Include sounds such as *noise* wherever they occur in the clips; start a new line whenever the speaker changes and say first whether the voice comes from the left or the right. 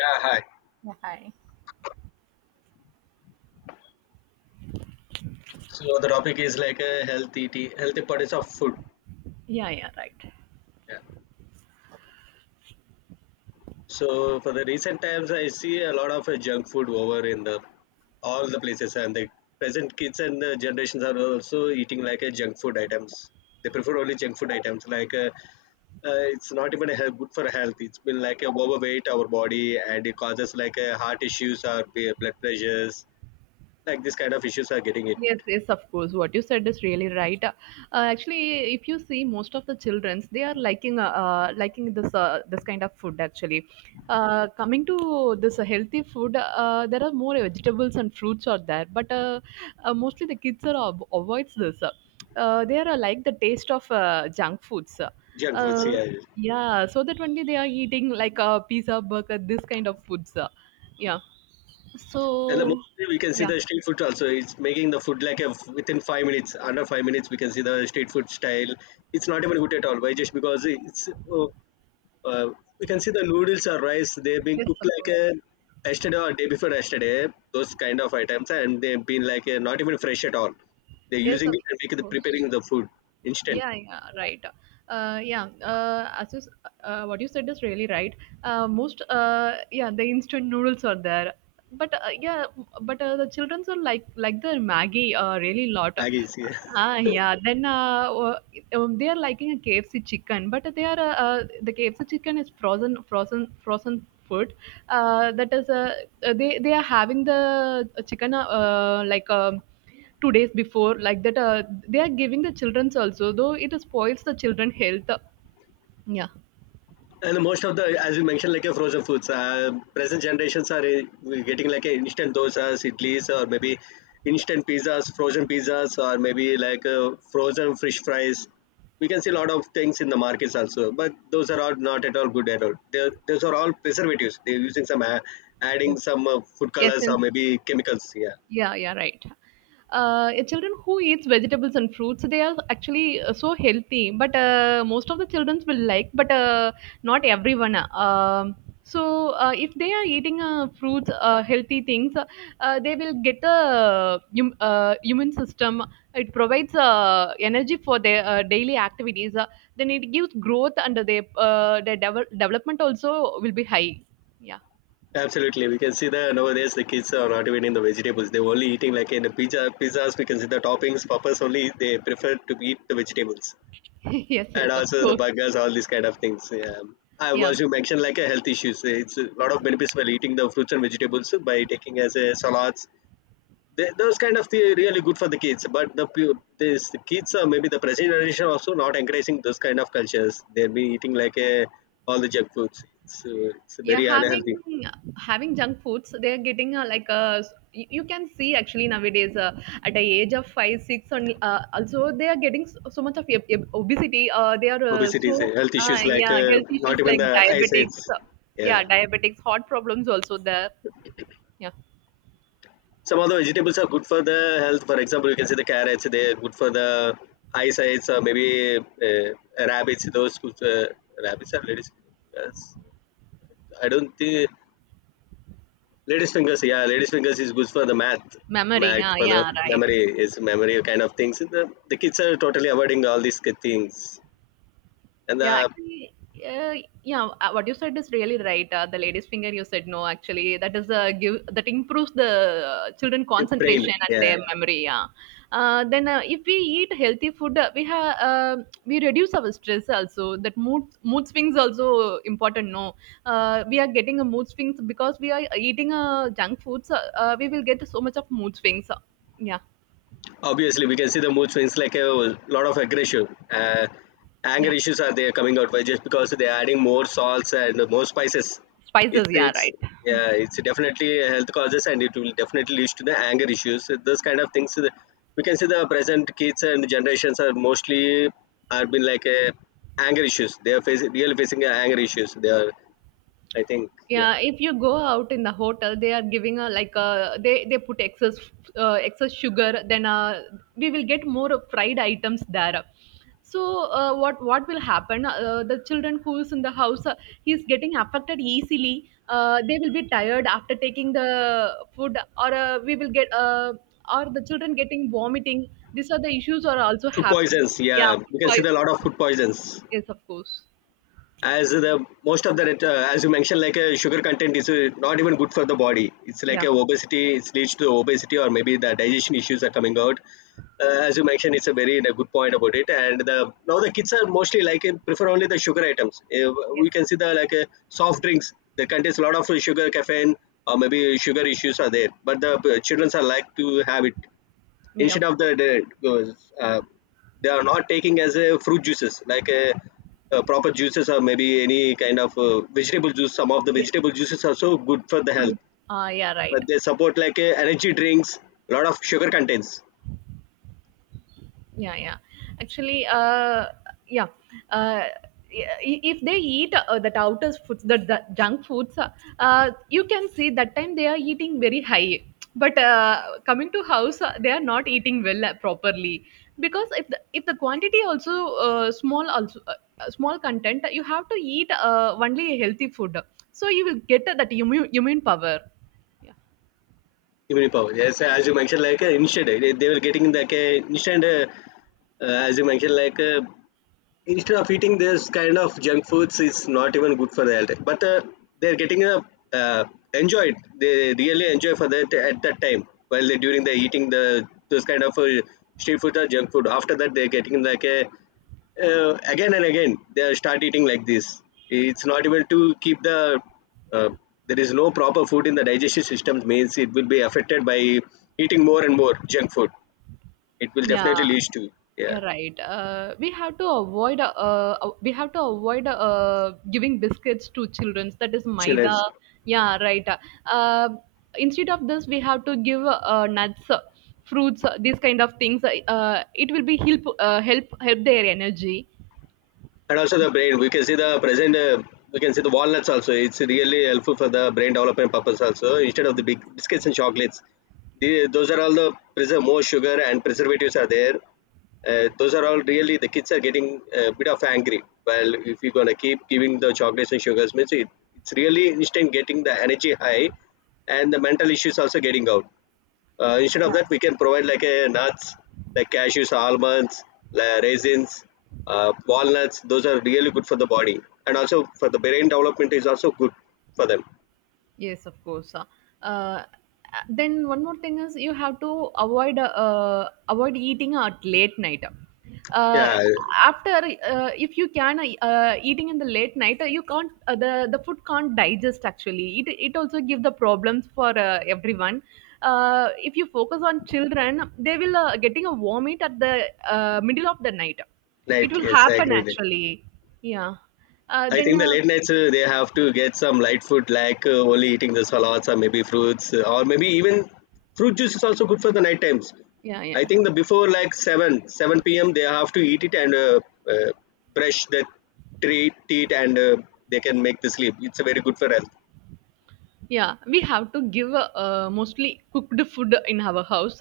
left: Yeah, hi.
right: Yeah, hi.
left: So the topic is like a healthy eating, healthy products of food.
right: Yeah, yeah, right.
left: Yeah. So for the recent times, I see a lot of junk food over in the all the places, and the present kids and the generations are also eating like a junk food items. They prefer only junk food items. Like it's not even a health, good for health. It's been like a overweight our body, and it causes like a heart issues or blood pressures. Like this kind of issues are getting it.
right: Yes, yes, of course. What you said is really right. Actually, if you see most of the childrens, they are liking liking this kind of food. Actually, coming to this healthy food, there are more vegetables and fruits are there, but mostly the kids are avoids this. They are like the taste of junk foods.
left: Junk foods,
right: Uh,
left: yeah.
right: yeah, so that only they are eating like a pizza, burger, this kind of foods. Yeah.
left: And the
right: So.
left: mostly we can see
right: Yeah.
left: the street food also. It's making the food like a, within 5 minutes, under 5 minutes, we can see the street food style. It's not even good at all. Why? Just because it's uh, we can see the noodles or rice. They've been
right: Yes,
left: cooked
right: of
left: like a
right: course.
left: yesterday or day before yesterday. Those kind of items, and they've been like a not even fresh at all. They're
right: Yes,
left: using
right: of
left: it and making the
right: course.
left: preparing the food instant.
right: Yeah, yeah, right. Yeah, what you said is really right. Yeah, the instant noodles are there. But yeah, but the children will like the Maggie, really lot.
left: Maggies, yeah.
right: Ah, yeah. Then they are liking a KFC chicken, but the KFC chicken is frozen food. Uh, that is, uh, they are having the chicken, like 2 days before, like that. They are giving the childrens also, though it spoils the children health. Yeah.
left: And most of the, as you mentioned, like a frozen foods, present generations are getting like a instant dosas, idlis, or maybe instant pizzas, frozen pizzas, or maybe like frozen fish fries. We can see a lot of things in the markets also, but those are all not at all good at all. They're, those are all preservatives. They're using some,
right: Yes.
left: adding some food
right: Yes.
left: colors or maybe chemicals. Yeah,
right: Yeah, yeah, right. Yeah, children who eats vegetables and fruits, they are actually so healthy. But most of the children will like, but not everyone. So if they are eating fruits, healthy things, they will get the human system. It provides energy for their daily activities. Then it gives growth, and their development also will be high. Yeah.
left: absolutely. We can see that nowadays the kids are not even in the vegetables. They're only eating like in the pizza, pizzas. We can see the toppings, poppers only. They prefer to eat the vegetables
right: *laughs* Yes,
left: and
right: yes, of
left: also the
right: course.
left: buggers, all these kind of things. Yeah. I
right: Yeah.
left: was you mentioned like a health issues. It's a lot of benefits while eating the fruits and vegetables by taking as a salads. They, those kind of the really good for the kids. But the this the kids are maybe the present generation also not encouraging those kind of cultures. They'll be eating like a, all the junk foods. It's
right: Yeah,
left: very unhealthy.
right: having junk foods, they're getting like a. You can see actually nowadays, at the age of five, six, and also they are getting so much of obesity. They are
left: Obesity, is a
right: so,
left: health issues like
right: yeah, health issues
left: not even
right: like
left: the eyesight.
right: diabetics. Yeah,
left: Yeah.
right: diabetics, heart problems also there. Yeah,
left: Some of the vegetables are good for the health, for example you can see the carrots, they're good for the eyesight, or maybe uh, rabbits those good, rabbits are ladies fingers. I don't think ladies fingers, yeah, ladies fingers is good for the math,
right: memory.
left: math
right: Yeah,
left: for the
right: yeah, right.
left: memory, is memory kind of things. The kids are totally avoiding all these things and
right: Yeah,
left: the
right: actually, uh, yeah, what you said is really right. The lady's finger, you said no, actually, that is give that improves the children
left: brain,
right: concentration and
left: yeah.
right: their, yeah, memory. Yeah. Then if we eat healthy food, we reduce our stress also. That mood swings also important. No, we are getting a mood swings because we are eating junk foods. We will get so much of mood swings. Yeah,
left: Obviously we can see the mood swings like a lot of aggression,
right: yeah,
left: anger issues are there coming out by just because they're adding more salts and more spices.
right: spices.
left: it's
right: Yeah,
left: it's
right: right.
left: yeah, it's definitely a health causes and it will definitely lead to the anger issues. So those kind of things we can see the present kids and generations are mostly are been like a anger issues they are facing, really facing a anger issues they are, I think. Yeah,
right: Yeah, if you go out in the hotel, they are giving a like a they put excess sugar. Then we will get more fried items there. So what will happen? The children who's in the house, he's getting affected easily. They will be tired after taking the food, or we will get or the children getting vomiting. These are the issues are also
left: food
right: happening.
left: poisons,
right: Yeah,
left: yeah,
right: food
left: we can see the
right: poison.
left: lot of food poisons
right: Yes, of course.
left: as the most of the as you mentioned like a sugar content is not even good for the body. It's like
right: Yeah.
left: a obesity, it leads to obesity or maybe the digestion issues are coming out. As you mentioned, it's a very a good point about it. And the now the kids are mostly like prefer only the sugar items.
right: Yes.
left: We can see the like soft drinks, they contains a lot of sugar, caffeine or maybe sugar issues are there, but the children are like to have it
right: Yeah,
left: instead
right: of
left: of the,
right: course.
left: they are not taking as a fruit juices like a, proper juices or maybe any kind of vegetable juice. Some of the
right: Yes.
left: vegetable juices are so good for the health,
right: Fruit. Ah, yeah, right.
left: but they support like energy drinks, a lot of sugar contains.
right: Yeah, yeah, actually, yeah, uh if they eat, that outer foods, that the junk foods, you can see that time they are eating very high, but coming to house, they are not eating well, properly, because if the quantity also, small also, small content you have to eat only a healthy food, so you will get that immune power.
left: Immunity power, yes, as you mentioned like instead they were getting like a instant as you mentioned like instead of eating this kind of junk foods, it's not even good for the health, but they're getting a uh, enjoyed. They really enjoy for that at that time while they during the eating the those kind of street food or junk food. After that, they're getting like a again and again they start eating like this. It's not even to keep the uh, there is no proper food in the digestive system means it will be affected by eating more and more junk food. It will definitely
right: Yeah.
left: lead to, yeah,
right: Yeah, right. We have to avoid giving biscuits to children. That is maida.
left: chillers
right: Yeah, right. Uh, Instead of this, we have to give nuts, fruits, these kind of things. It will be help help their energy.
left: and also the brain. We can see the present we can see the walnuts also. It's really helpful for the brain development purpose also, instead of the big biscuits and chocolates. The, those are all the preserve more sugar and preservatives are there. Those are all really the kids are getting a bit of angry. Well, if you're going to keep giving the chocolates and sugars means it, it's really instant getting the energy high and the mental issues also getting out. Instead of that, we can provide like a nuts, like cashews, almonds, raisins, walnuts. Those are really good for the body, and also for the brain development is also good for them.
right: Yes, of course. Uh, then one more thing is you have to avoid eating at late night. Uh,
left: Yeah,
right: after If you can, eating in the late night, you can't, the food can't digest actually. It also give the problems for everyone. If you focus on children, they will getting a vomit at the middle of the night.
left: right.
right: It will
left: Yes, I
right: happen
left: agree with it.
right: actually. Yeah.
left: I
right: Then
left: think the late nights they have to get some light food like only eating the salads or maybe fruits or maybe even fruit juice is also good for the night times.
right: Yeah,
left: I
right: yeah,
left: think the
right: right.
left: before like 7 7 p.m. they have to eat it and uh, brush the teeth and they can make the sleep. It's very good for health.
right: Yeah, we have to give mostly cooked food in our house,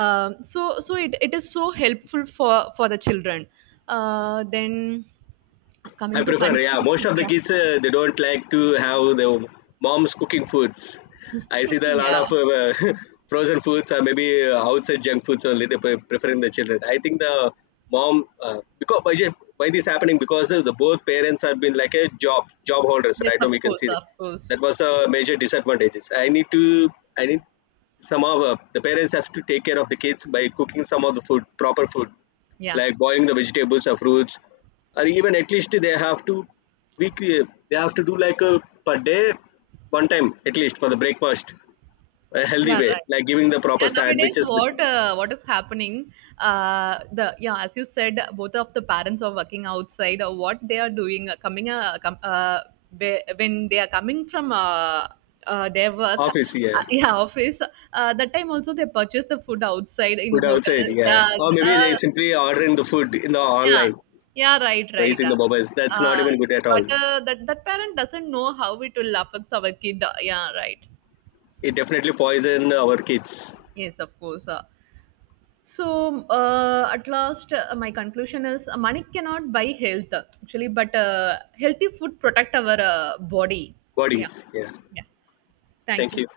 right: so it is so helpful for the children. Uh, then coming
left: I
right: to
left: prefer, yeah. Most
right: conclusion.
left: of the
right: Yeah.
left: kids they don't like to have their mom's cooking foods. I see
right: *laughs*
left: that a lot
right: Yeah.
left: of *laughs* frozen foods or maybe outside junk foods only they preferring the children. I think the mom because why, why this happening because of the both parents have been like a job holders
right: Yes,
left: right now,
right: of
left: we can
right: course,
left: see
right: of course.
left: that was the major disadvantages. I need some of the parents have to take care of the kids by cooking some of the food, proper food
right: Yeah,
left: like boiling the vegetables or fruits, or even at least they have to weekly they have to do like a per day one time at least for the breakfast, a healthy
right: yeah,
left: way
right: right.
left: like giving the
right: Yeah,
left: proper
right: nowadays,
left: sandwiches with
right: what is happening? The Yeah, as you said, both of the parents are working outside. What they are doing, when they are coming from their work,
left: office, yeah,
right: *laughs* yeah, office. That time also they purchase the food outside in
left: food
right: hotel.
left: outside, yeah,
right: Yeah,
left: or maybe they
right: uh,
left: simply ordering the food in the
right: yeah,
left: online
right: yeah, right,
left: by
right: right.
left: using the mobiles. That's not
right: Uh,
left: even good at
right: but
left: all.
right: that parent doesn't know how it will affect our kid. Yeah, right.
left: It definitely poison our kids
right: Yes, of course. So, at last, my conclusion is, money cannot buy health actually, but healthy food protect our body. Yeah,
left: bodies. Yeah,
right: yeah. Thank
left: thank
right: you.
left: you.